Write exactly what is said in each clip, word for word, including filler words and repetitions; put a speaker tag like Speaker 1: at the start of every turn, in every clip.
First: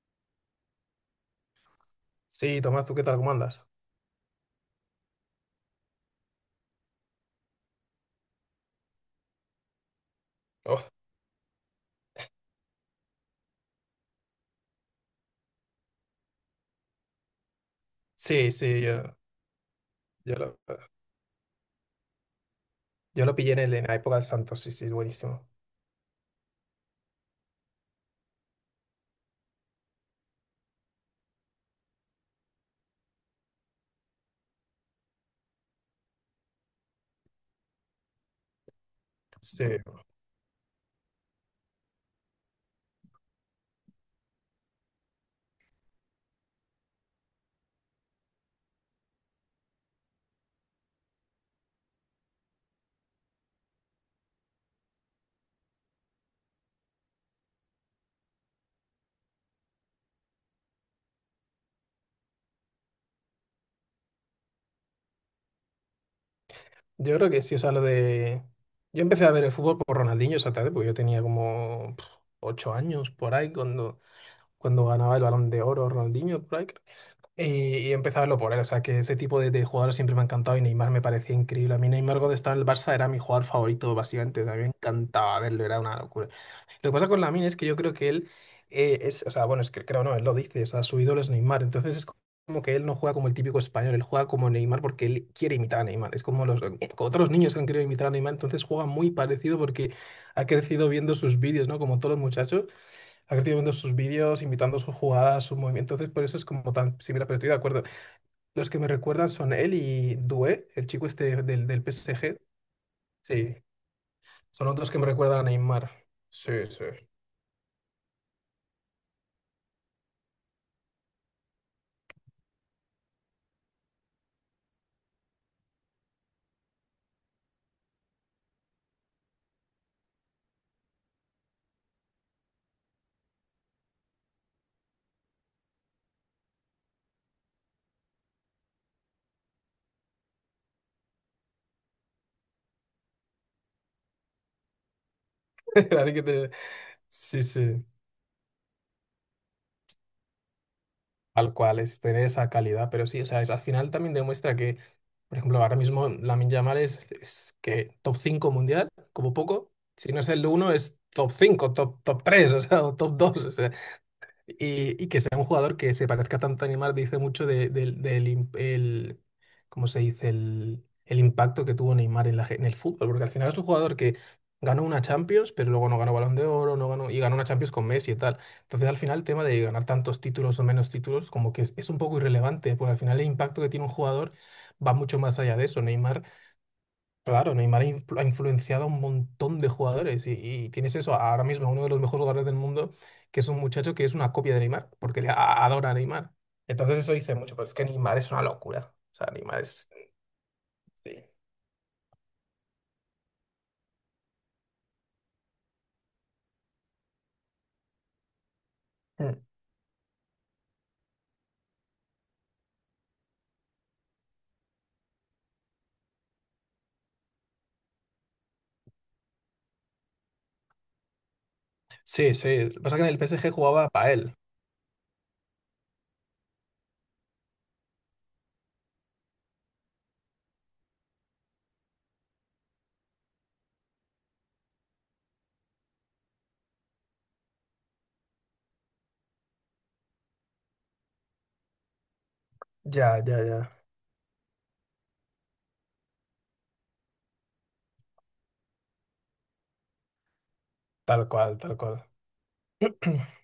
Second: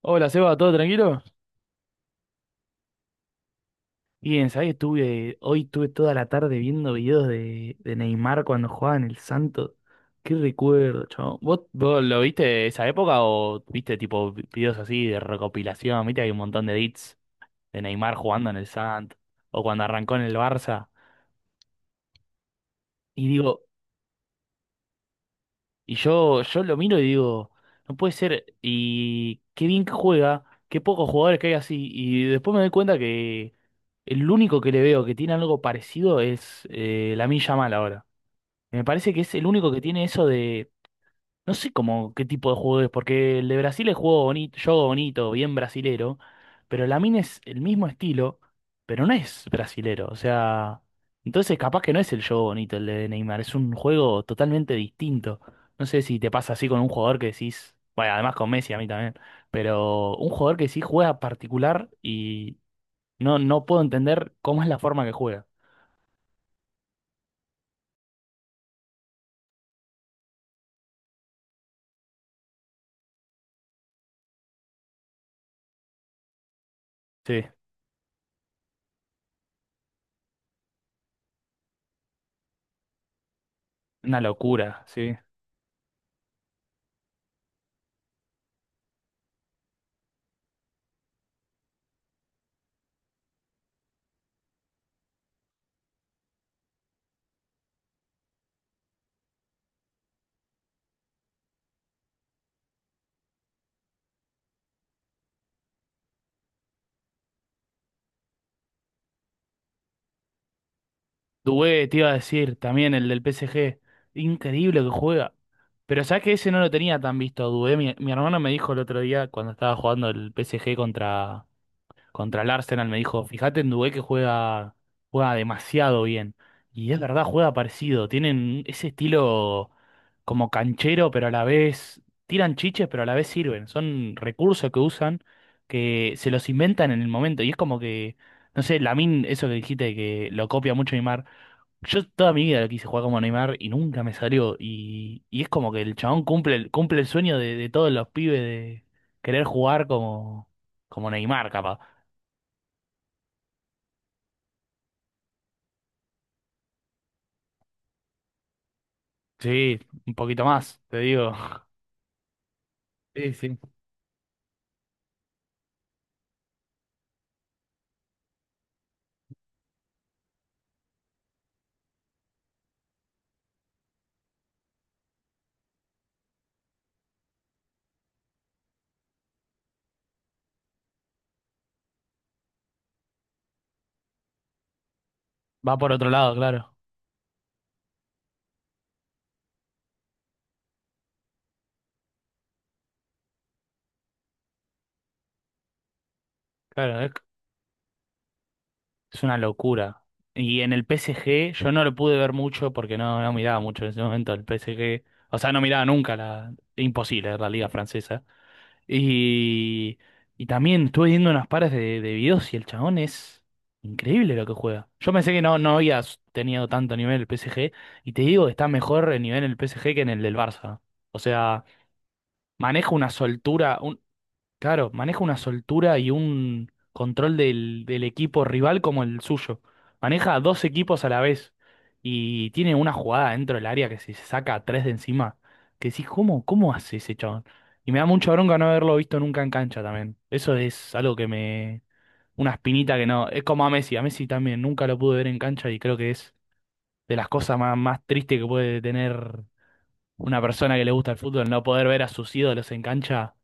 Speaker 1: Hola, Seba, ¿todo tranquilo?
Speaker 2: Sí, Tomás, ¿tú qué tal? ¿Cómo andas?
Speaker 1: Bien, ¿sabés? Estuve, hoy estuve toda la tarde viendo videos de, de Neymar cuando jugaba en el Santos. Qué
Speaker 2: Oh,
Speaker 1: recuerdo, chabón. ¿Vos, vos lo viste de esa época o viste tipo vi- videos así de recopilación? Viste, hay un montón de edits de Neymar jugando
Speaker 2: sí,
Speaker 1: en el
Speaker 2: sí, yo,
Speaker 1: Santos o cuando arrancó en el
Speaker 2: yo lo,
Speaker 1: Barça.
Speaker 2: yo
Speaker 1: Y
Speaker 2: lo pillé en,
Speaker 1: digo,
Speaker 2: el- en la época del Santos, sí, sí, buenísimo.
Speaker 1: Y yo, yo lo miro y digo, no puede ser, y qué bien que juega, qué pocos jugadores que hay así. Y después me doy cuenta que el único que le veo que tiene algo parecido es eh, Lamine Yamal ahora. Me parece que es el
Speaker 2: Sí,
Speaker 1: único que tiene eso, no sé cómo qué tipo de juego es, porque el de Brasil es juego bonito, juego bonito, bien brasilero, pero Lamine es el mismo estilo, pero no es brasilero. O sea, entonces capaz que no es el juego bonito el de Neymar, es un juego totalmente distinto. No sé si te pasa así con un jugador que decís, bueno, además con Messi a mí también, pero un jugador que sí juega particular y no, no puedo entender cómo es la forma que juega.
Speaker 2: yo creo que sí, o sea, lo de... Yo empecé a ver el fútbol por Ronaldinho esa tarde, porque yo tenía como pf, ocho años por ahí, cuando, cuando ganaba el Balón de Oro Ronaldinho, por ahí.
Speaker 1: Sí,
Speaker 2: Y, y empecé a verlo por él. O sea, que ese tipo de, de jugadores siempre me ha encantado y Neymar me parecía increíble. A mí Neymar cuando estaba en el Barça era mi jugador favorito,
Speaker 1: una
Speaker 2: básicamente. O sea, a mí me
Speaker 1: locura, sí.
Speaker 2: encantaba verlo, era una locura. Lo que pasa con Lamine es que yo creo que él eh, es, o sea, bueno, es que creo no, él lo dice, o sea, su ídolo es Neymar. Entonces es como que él no juega como el típico español, él juega como Neymar porque él quiere imitar a Neymar. Es como los, como otros niños que han querido imitar a Neymar, entonces juega muy parecido porque ha crecido viendo sus vídeos, ¿no? Como todos los muchachos ha crecido viendo sus vídeos, imitando sus jugadas, sus movimientos. Entonces, por eso es como tan similar, pero estoy de acuerdo. Los que me recuerdan son él y Doué, el chico este del, del
Speaker 1: Dubé, te iba a
Speaker 2: P S G.
Speaker 1: decir, también el del
Speaker 2: Sí,
Speaker 1: P S G.
Speaker 2: son los
Speaker 1: Increíble que
Speaker 2: dos que me
Speaker 1: juega.
Speaker 2: recuerdan a Neymar.
Speaker 1: Pero sabes que ese
Speaker 2: Sí,
Speaker 1: no lo
Speaker 2: sí.
Speaker 1: tenía tan visto a Dubé. Mi, mi hermano me dijo el otro día, cuando estaba jugando el P S G contra, contra el Arsenal, me dijo, fíjate en Dubé que juega, juega demasiado bien. Y es verdad, juega parecido. Tienen ese estilo como canchero, pero a la vez tiran chiches, pero a la vez sirven. Son recursos que usan, que se los inventan en el momento. Y es como que, no sé, Lamine, eso que dijiste, que lo copia mucho Neymar. Yo toda mi vida lo quise jugar como Neymar y nunca me salió. Y, y es como que el
Speaker 2: Así que
Speaker 1: chabón
Speaker 2: te-
Speaker 1: cumple, el- cumple el sueño
Speaker 2: Sí,
Speaker 1: de, de
Speaker 2: sí.
Speaker 1: todos los pibes de querer jugar como, como Neymar,
Speaker 2: Tal
Speaker 1: capaz.
Speaker 2: cual, es tener esa calidad. Pero sí, o sea, es- al final también demuestra que, por ejemplo, ahora mismo Lamine Yamal es, es que top cinco mundial, como poco.
Speaker 1: Sí,
Speaker 2: Si
Speaker 1: un
Speaker 2: no es
Speaker 1: poquito
Speaker 2: el uno
Speaker 1: más,
Speaker 2: es
Speaker 1: te
Speaker 2: top
Speaker 1: digo.
Speaker 2: cinco top, top tres o sea, o top
Speaker 1: Sí,
Speaker 2: dos
Speaker 1: sí.
Speaker 2: y, y que sea un jugador que se parezca tanto a Neymar dice mucho de- del, del im- el, ¿cómo se dice? El, el impacto que tuvo Neymar en, la, ge- en el fútbol, porque al final es un jugador que ganó una Champions, pero luego no ganó Balón de Oro, no ganó, y ganó una Champions con Messi y tal. Entonces al final el tema de ganar tantos títulos o menos títulos como que es, es un poco irrelevante, porque al final el impacto que tiene un jugador va mucho más allá de
Speaker 1: Va
Speaker 2: eso.
Speaker 1: por otro
Speaker 2: Neymar
Speaker 1: lado, claro.
Speaker 2: Claro, Neymar ha influ- ha influenciado a un montón de jugadores y, y tienes eso ahora mismo, uno de los mejores jugadores del mundo, que es un muchacho que es una copia de Neymar, porque le a- adora a Neymar. Entonces
Speaker 1: Claro, es,
Speaker 2: eso dice mucho, pero es que Neymar es una locura. O
Speaker 1: es
Speaker 2: sea,
Speaker 1: una
Speaker 2: Neymar es...
Speaker 1: locura. Y en el
Speaker 2: Sí.
Speaker 1: P S G yo no lo pude ver mucho porque no, no miraba mucho en ese momento el P S G. O sea, no miraba nunca la... Imposible, la liga francesa.
Speaker 2: Mm.
Speaker 1: Y, y también estuve viendo unas pares de, de videos y el chabón es increíble lo que juega. Yo pensé que no, no había s- tenido tanto nivel el P S G y te digo, que está mejor el nivel en el P S G que en el del Barça. O sea,
Speaker 2: Sí. Sí. Lo que
Speaker 1: maneja
Speaker 2: pasa es que en
Speaker 1: una
Speaker 2: el P S G
Speaker 1: soltura.
Speaker 2: jugaba para él.
Speaker 1: Claro, maneja una soltura y un control del, del equipo rival como el suyo. Maneja a dos equipos a la vez y tiene una jugada dentro del área que se saca a tres de encima. Que decís, ¿cómo, ¿cómo hace ese chabón? Y me da mucha bronca no haberlo visto nunca en cancha también. Eso es algo que me... Una espinita que
Speaker 2: Ya,
Speaker 1: no...
Speaker 2: ya,
Speaker 1: Es como a
Speaker 2: ya.
Speaker 1: Messi. A Messi también nunca lo pude ver en cancha y creo que es de las cosas más, más tristes que puede tener una persona que le gusta el
Speaker 2: Tal
Speaker 1: fútbol,
Speaker 2: cual,
Speaker 1: no
Speaker 2: tal
Speaker 1: poder ver
Speaker 2: cual.
Speaker 1: a sus ídolos en cancha.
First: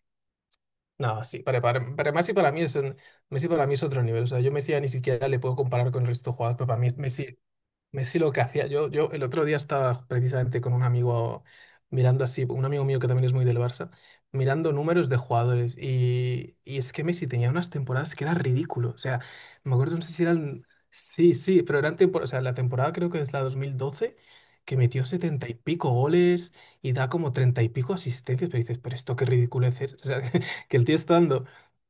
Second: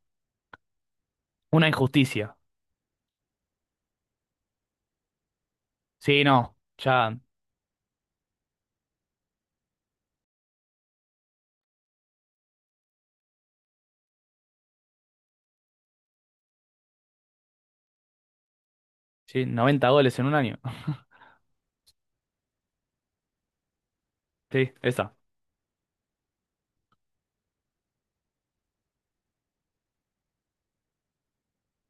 Speaker 2: No, sí, para,
Speaker 1: Una
Speaker 2: para, para Messi
Speaker 1: injusticia.
Speaker 2: para mí es un- Messi para mí es otro nivel. O sea, yo Messi ya ni siquiera le puedo comparar con el
Speaker 1: Sí,
Speaker 2: resto de
Speaker 1: no,
Speaker 2: jugadores, pero para mí
Speaker 1: ya,
Speaker 2: Messi Messi lo que hacía, yo, yo el otro día estaba precisamente con un amigo mirando así, un amigo mío que también es muy del Barça, mirando números de jugadores y, y es que Messi tenía unas temporadas que era ridículo, o sea,
Speaker 1: sí,
Speaker 2: me
Speaker 1: noventa
Speaker 2: acuerdo, no sé
Speaker 1: goles
Speaker 2: si
Speaker 1: en un año.
Speaker 2: eran, sí, sí, pero eran temporadas, o sea, la temporada creo que es la dos mil doce,
Speaker 1: Sí,
Speaker 2: que metió
Speaker 1: esa,
Speaker 2: setenta y pico goles y da como treinta y pico asistencias, pero dices, pero esto qué ridiculez es, o sea, que el tío está dando...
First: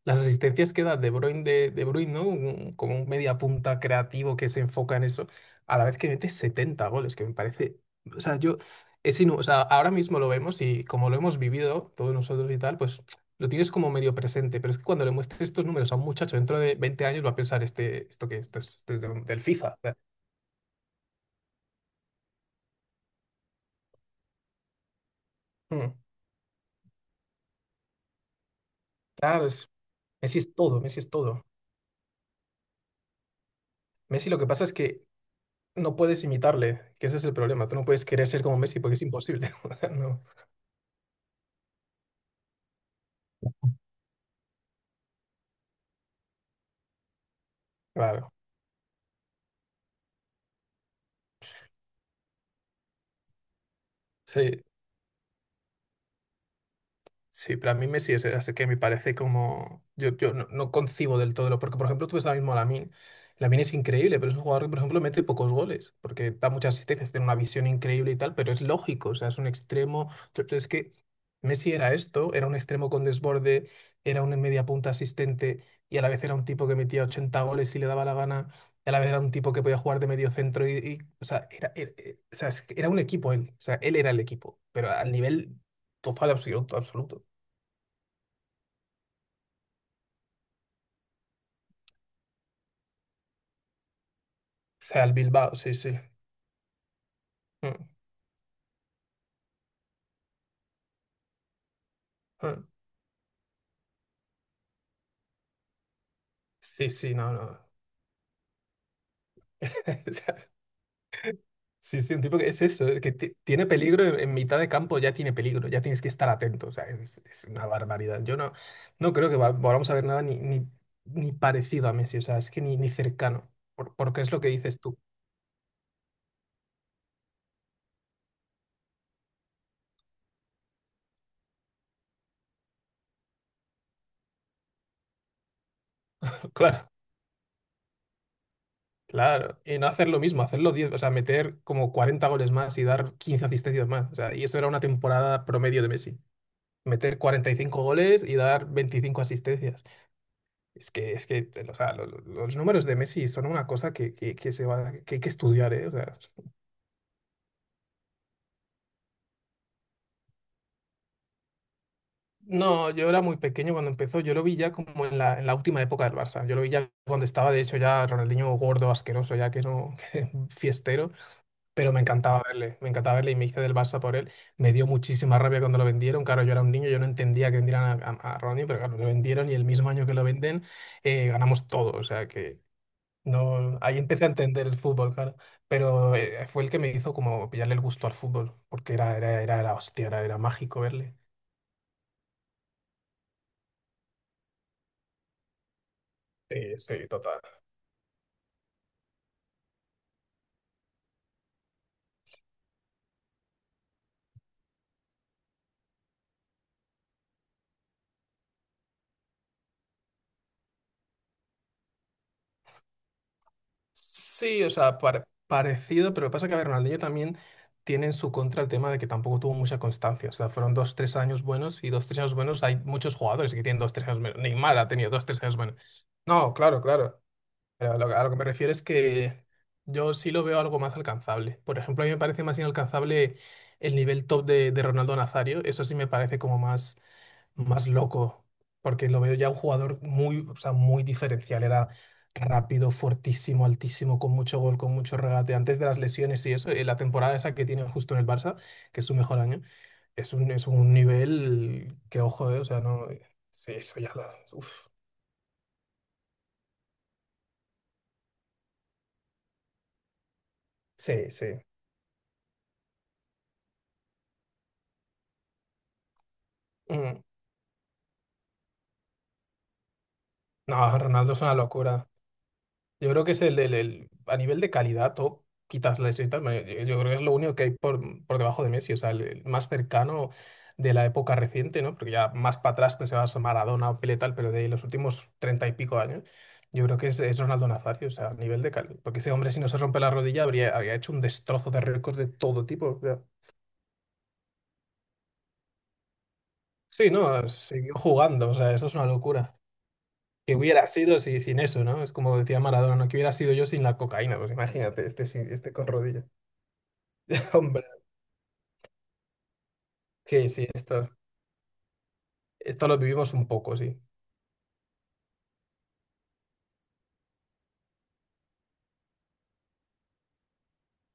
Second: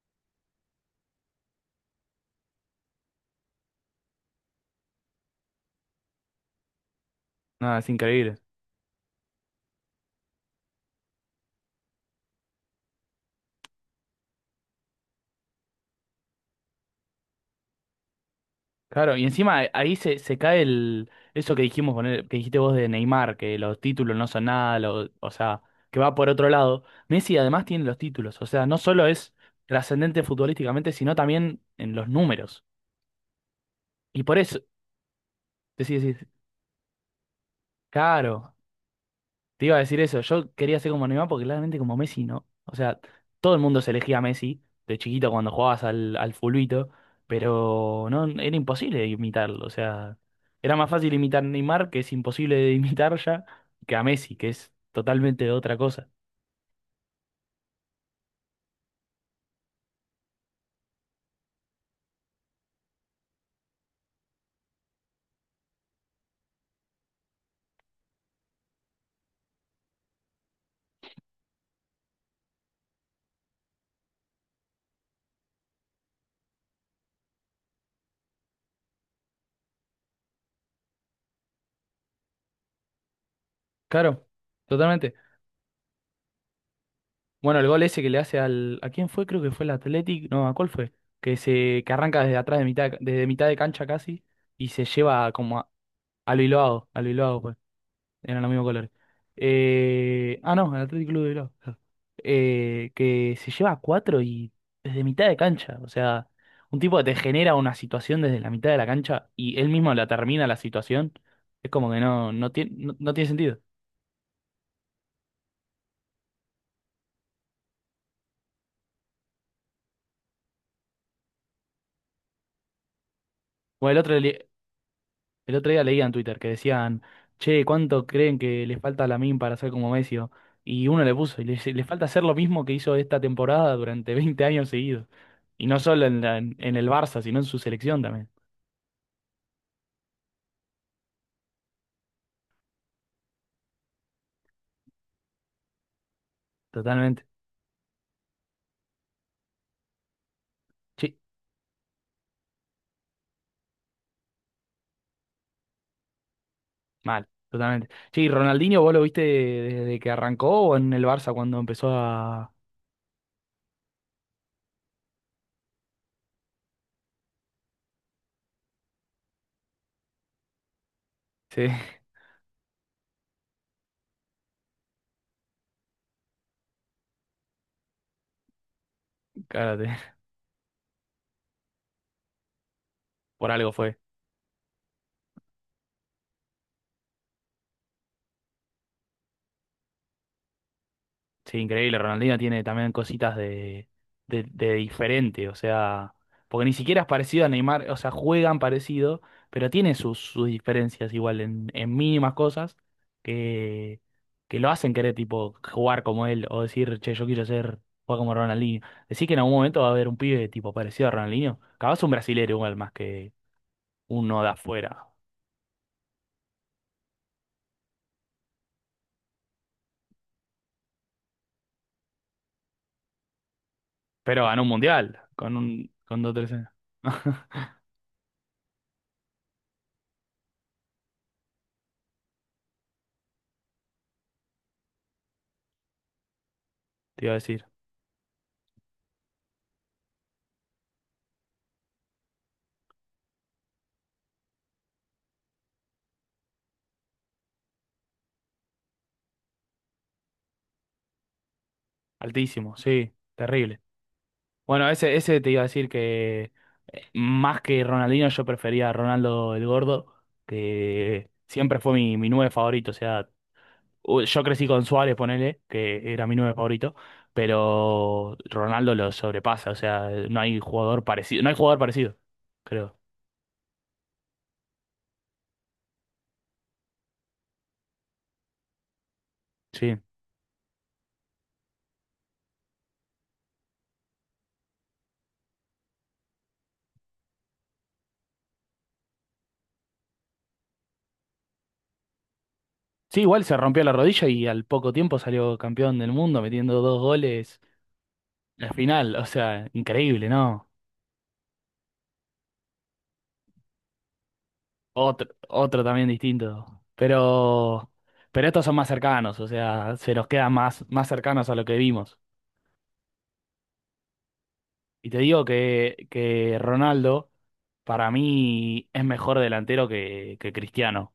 Speaker 2: Las asistencias que da De Bruyne, de, De Bruyne, ¿no? Un- como un media punta creativo que se enfoca en eso a la vez que mete setenta goles, que me
Speaker 1: nada,
Speaker 2: parece,
Speaker 1: es
Speaker 2: o
Speaker 1: increíble.
Speaker 2: sea, yo, es inu- o sea, ahora mismo lo vemos y como lo hemos vivido todos nosotros y tal, pues lo tienes como medio presente, pero es que cuando le muestres estos números a un muchacho dentro de veinte años va a pensar, este, esto que esto es, esto es de
Speaker 1: Claro, y
Speaker 2: un- del
Speaker 1: encima eh,
Speaker 2: FIFA. O
Speaker 1: ahí
Speaker 2: sea,
Speaker 1: se, se cae el, eso que dijimos con él- que dijiste vos de Neymar, que los títulos no son nada, lo- o sea,
Speaker 2: mm,
Speaker 1: que va por otro lado. Messi además tiene los títulos, o sea, no solo es
Speaker 2: claro, es,
Speaker 1: trascendente
Speaker 2: Messi es todo,
Speaker 1: futbolísticamente,
Speaker 2: Messi es
Speaker 1: sino
Speaker 2: todo.
Speaker 1: también en los números. Y
Speaker 2: Messi
Speaker 1: por
Speaker 2: lo que
Speaker 1: eso,
Speaker 2: pasa es que no
Speaker 1: decís,
Speaker 2: puedes
Speaker 1: decís,
Speaker 2: imitarle, que ese es el problema, tú no puedes querer ser
Speaker 1: claro.
Speaker 2: como Messi porque es imposible.
Speaker 1: Te iba a decir eso,
Speaker 2: No,
Speaker 1: yo quería ser como Neymar porque claramente como Messi no. O sea, todo el mundo se elegía a Messi de chiquito cuando jugabas al, al fulbito, pero no,
Speaker 2: claro,
Speaker 1: era imposible imitarlo. O sea, era más fácil imitar a Neymar, que es imposible de imitar ya, que a Messi, que
Speaker 2: sí.
Speaker 1: es totalmente otra cosa.
Speaker 2: Sí, pero a mí Messi es, es que me parece como... Yo, yo no, no concibo del todo, lo- porque por ejemplo tú ves ahora mismo a Lamine. Lamine es increíble, pero es un jugador que por ejemplo mete pocos goles, porque da muchas asistencias, tiene una visión increíble y tal, pero es lógico, o sea, es un extremo... Pero es que Messi era esto, era un extremo con desborde, era un media punta asistente y a la vez era un tipo que metía ochenta goles si le daba la gana, y a la vez era un tipo que podía jugar de medio centro y... Y, o sea, era, era, eh, o sea, es que era un equipo él, o sea, él era el
Speaker 1: Claro,
Speaker 2: equipo, pero al
Speaker 1: totalmente.
Speaker 2: nivel total, absoluto, absoluto.
Speaker 1: Bueno, el gol ese que le hace al... ¿A quién fue? Creo que fue el Athletic. No, ¿a cuál fue? Que se, que arranca desde atrás de mitad, desde mitad de cancha casi y se
Speaker 2: Sea, el
Speaker 1: lleva
Speaker 2: Bilbao,
Speaker 1: como a,
Speaker 2: sí, sí.
Speaker 1: a lo Iloao, a lo Iloao.
Speaker 2: Mm,
Speaker 1: Eran los mismos colores. Eh, ah, no, el Atlético Club de Bilbao. Claro.
Speaker 2: mm.
Speaker 1: Eh, que se lleva a cuatro y desde mitad de cancha. O sea, un
Speaker 2: Sí,
Speaker 1: tipo que
Speaker 2: sí,
Speaker 1: te
Speaker 2: no,
Speaker 1: genera
Speaker 2: no.
Speaker 1: una situación desde la mitad de la cancha y él mismo la
Speaker 2: O sea,
Speaker 1: termina la situación. Es como que
Speaker 2: sí, sí, un
Speaker 1: no,
Speaker 2: tipo que
Speaker 1: no
Speaker 2: es
Speaker 1: tiene,
Speaker 2: eso,
Speaker 1: no,
Speaker 2: es que
Speaker 1: no tiene
Speaker 2: ti-
Speaker 1: sentido.
Speaker 2: tiene peligro en, en, mitad de campo, ya tiene peligro, ya tienes que estar atento. O sea, es, es una barbaridad. Yo no, no creo que va- volvamos a ver nada ni, ni, ni parecido a Messi, o sea, es que ni, ni cercano,
Speaker 1: Bueno,
Speaker 2: por-
Speaker 1: el otro,
Speaker 2: porque es lo
Speaker 1: le-
Speaker 2: que dices tú.
Speaker 1: el otro día leía en Twitter que decían, che, ¿cuánto creen que le falta a Lamine para ser como Messi? O... Y uno le puso, y le, dice, le falta hacer lo mismo que hizo esta temporada durante veinte años seguidos. Y no solo en, la- en el
Speaker 2: Claro,
Speaker 1: Barça, sino en su selección también.
Speaker 2: claro. Y no hacer lo mismo, hacerlo diez, o sea, meter como cuarenta goles más y dar quince asistencias más. O sea, y eso era una temporada promedio de Messi. Meter
Speaker 1: Totalmente.
Speaker 2: cuarenta y cinco goles y dar veinticinco asistencias. Es que,
Speaker 1: Sí,
Speaker 2: es que, o sea, lo- lo- los números de Messi son una cosa que, que, que se va, que hay que estudiar, ¿eh? O sea,
Speaker 1: mal, totalmente. Sí, Ronaldinho, ¿vos lo viste desde que arrancó o en el Barça cuando empezó a...
Speaker 2: no, yo era muy pequeño cuando empezó, yo lo vi ya como en la, en la última época del Barça, yo lo vi ya cuando estaba, de hecho, ya Ronaldinho gordo, asqueroso, ya que no, que fiestero,
Speaker 1: Sí,
Speaker 2: pero me encantaba verle, me encantaba verle y me hice del Barça por él, me dio muchísima rabia cuando lo vendieron, claro, yo era un niño, yo no entendía que vendieran a, a, a Ronaldinho, pero claro, lo vendieron y el
Speaker 1: cárate,
Speaker 2: mismo año que lo venden, eh, ganamos todo, o sea,
Speaker 1: por algo
Speaker 2: no,
Speaker 1: fue.
Speaker 2: ahí empecé a entender el fútbol, claro. Pero eh, fue el que me hizo como pillarle el gusto al fútbol, porque era, era, era, era hostia, era, era mágico verle.
Speaker 1: Sí, increíble. Ronaldinho tiene también cositas de, de, de diferente, o sea, porque ni
Speaker 2: Sí,
Speaker 1: siquiera es
Speaker 2: sí, total.
Speaker 1: parecido a Neymar, o sea, juegan parecido, pero tiene sus, sus diferencias igual en, en mínimas cosas que, que lo hacen querer, tipo, jugar como él o decir, che, yo quiero ser, jugar como Ronaldinho. Decir que en algún momento va a haber un pibe tipo parecido a Ronaldinho, capaz un brasilero igual más que uno de
Speaker 2: Sí, o sea,
Speaker 1: afuera,
Speaker 2: pare- parecido, pero lo que pasa es que a ver, Ronaldinho también tiene en su contra el tema de que tampoco tuvo mucha constancia. O sea, fueron dos, tres años buenos y dos, tres años buenos. Hay muchos jugadores que tienen dos, tres años buenos.
Speaker 1: pero ganó un
Speaker 2: Neymar ha tenido
Speaker 1: mundial
Speaker 2: dos, tres
Speaker 1: con
Speaker 2: años buenos.
Speaker 1: un, con dos, tres
Speaker 2: No,
Speaker 1: años.
Speaker 2: claro, claro. Pero a lo, a lo que me refiero es que yo sí lo veo algo más alcanzable. Por ejemplo, a mí me parece más inalcanzable el nivel top de, de Ronaldo Nazario. Eso sí me parece como más,
Speaker 1: Te iba a decir,
Speaker 2: más loco, porque lo veo ya un jugador muy, o sea, muy diferencial. Era rápido, fuertísimo, altísimo, con mucho gol, con mucho regate. Antes de las lesiones y eso, eh, la temporada esa que tiene justo en el Barça, que es su mejor año, es un, es un nivel que, ojo, eh, o
Speaker 1: altísimo,
Speaker 2: sea, no,
Speaker 1: sí,
Speaker 2: sí,
Speaker 1: terrible.
Speaker 2: eso ya lo... Uf,
Speaker 1: Bueno, ese, ese te iba a decir que eh, más que Ronaldinho yo prefería a Ronaldo el Gordo, que
Speaker 2: sí, sí.
Speaker 1: siempre fue mi, mi nueve favorito. O sea, u- yo crecí con Suárez, ponele, que era mi nueve favorito, pero Ronaldo lo sobrepasa. O sea, no hay
Speaker 2: No,
Speaker 1: jugador
Speaker 2: Ronaldo
Speaker 1: parecido,
Speaker 2: es
Speaker 1: no hay
Speaker 2: una
Speaker 1: jugador
Speaker 2: locura.
Speaker 1: parecido, creo.
Speaker 2: Yo creo que es el, el- el- a nivel de calidad, top, quitas la quitas, me- yo creo que es lo único que hay por, por debajo de Messi, o sea, el, el más
Speaker 1: Sí.
Speaker 2: cercano de la época reciente, ¿no? Porque ya más para atrás pues se va a Maradona o Pelé tal, pero de los últimos treinta y pico años, yo creo que es, es Ronaldo Nazario, o sea, a nivel de calidad. Porque ese hombre si no se rompe la rodilla habría, habría hecho un destrozo de récords de todo tipo. O
Speaker 1: Sí,
Speaker 2: sea.
Speaker 1: igual se rompió la rodilla y al poco tiempo salió campeón del mundo metiendo dos
Speaker 2: Sí, no,
Speaker 1: goles.
Speaker 2: siguió jugando, o sea,
Speaker 1: La
Speaker 2: eso es una
Speaker 1: final, o
Speaker 2: locura.
Speaker 1: sea, increíble,
Speaker 2: Que
Speaker 1: ¿no?
Speaker 2: hubiera sido si, sin eso, ¿no? Es como decía Maradona, ¿no? Que hubiera sido yo sin la cocaína, pues imagínate, este,
Speaker 1: Otro,
Speaker 2: sin- este
Speaker 1: otro
Speaker 2: con
Speaker 1: también
Speaker 2: rodillas.
Speaker 1: distinto.
Speaker 2: Hombre,
Speaker 1: Pero, pero estos son más cercanos, o sea, se nos
Speaker 2: que
Speaker 1: quedan
Speaker 2: sí,
Speaker 1: más, más
Speaker 2: esto,
Speaker 1: cercanos a lo que vimos.
Speaker 2: esto lo vivimos un poco, sí.
Speaker 1: Y te digo que, que Ronaldo, para mí, es mejor delantero que, que Cristiano,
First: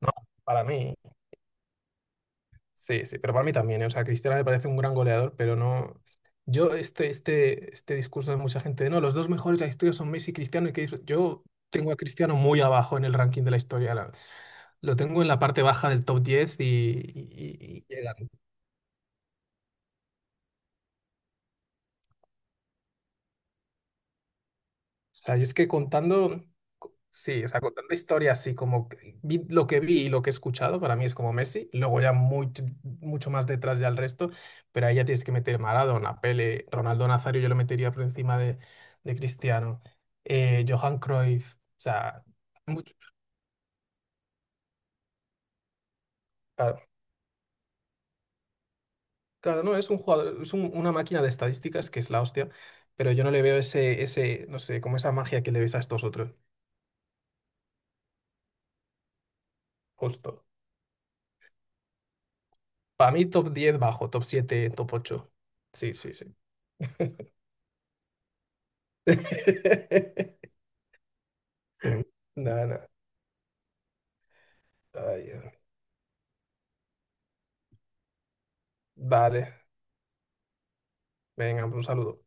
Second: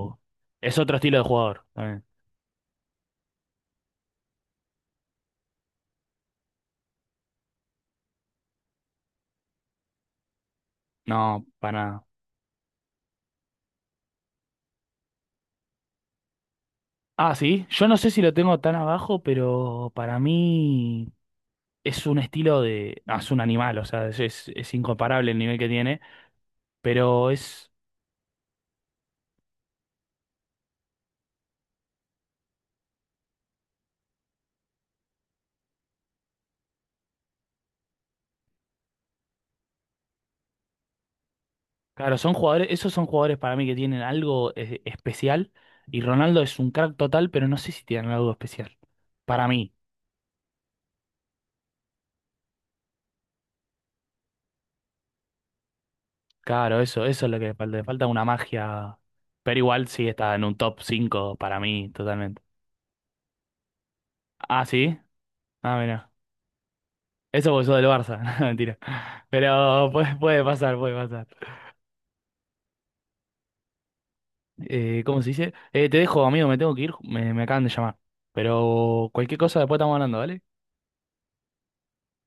Speaker 2: No, para
Speaker 1: es
Speaker 2: mí,
Speaker 1: otro estilo de jugador también.
Speaker 2: sí, sí, pero para mí también, ¿eh? O sea, Cristiano me parece un gran goleador, pero no... Yo, este, este, este discurso de mucha gente de, no, los dos mejores de la historia son Messi y Cristiano, y que dis-
Speaker 1: No,
Speaker 2: yo
Speaker 1: para
Speaker 2: tengo a
Speaker 1: nada.
Speaker 2: Cristiano muy abajo en el ranking de la historia. la- lo tengo en la parte baja del top diez y, y,
Speaker 1: Ah, sí,
Speaker 2: y-
Speaker 1: yo
Speaker 2: y
Speaker 1: no sé
Speaker 2: llega.
Speaker 1: si lo tengo tan abajo, pero para mí es un estilo de... no, es un animal, o sea, es, es es
Speaker 2: O
Speaker 1: incomparable
Speaker 2: sea,
Speaker 1: el
Speaker 2: yo es
Speaker 1: nivel que
Speaker 2: que
Speaker 1: tiene,
Speaker 2: contando,
Speaker 1: pero
Speaker 2: sí, o sea,
Speaker 1: es...
Speaker 2: contando historias así como que vi- lo que vi y lo que he escuchado, para mí es como Messi, luego ya muy, mucho más detrás ya el resto, pero ahí ya tienes que meter Maradona, Pele, Ronaldo Nazario, yo lo metería por encima de, de Cristiano, eh, Johan Cruyff, o
Speaker 1: Claro,
Speaker 2: sea,
Speaker 1: son jugadores,
Speaker 2: mucho-
Speaker 1: esos son jugadores para mí que tienen algo eh, especial y Ronaldo es un
Speaker 2: claro,
Speaker 1: crack total, pero no sé si tienen algo especial. Para
Speaker 2: claro,
Speaker 1: mí,
Speaker 2: no, es un jugador, es un- una máquina de estadísticas que es la hostia, pero yo no le veo ese, ese, no sé, como esa magia que le ves a estos otros,
Speaker 1: claro, eso, eso es lo que le falta, le falta una magia, pero igual sí está en
Speaker 2: justo.
Speaker 1: un top cinco para mí totalmente.
Speaker 2: Para mí top diez bajo, top
Speaker 1: Ah,
Speaker 2: siete, top
Speaker 1: sí,
Speaker 2: ocho.
Speaker 1: ah,
Speaker 2: Sí,
Speaker 1: mira,
Speaker 2: sí, sí.
Speaker 1: eso porque sos del Barça. No, mentira, pero puede, puede pasar, puede pasar.
Speaker 2: Nada, nada.
Speaker 1: Eh, ¿cómo
Speaker 2: Ay,
Speaker 1: se
Speaker 2: Dios.
Speaker 1: dice? Eh, te dejo, amigo, me tengo que ir, me, me acaban de llamar, pero cualquier cosa
Speaker 2: Dale,
Speaker 1: después estamos hablando, ¿vale?
Speaker 2: venga, un saludo.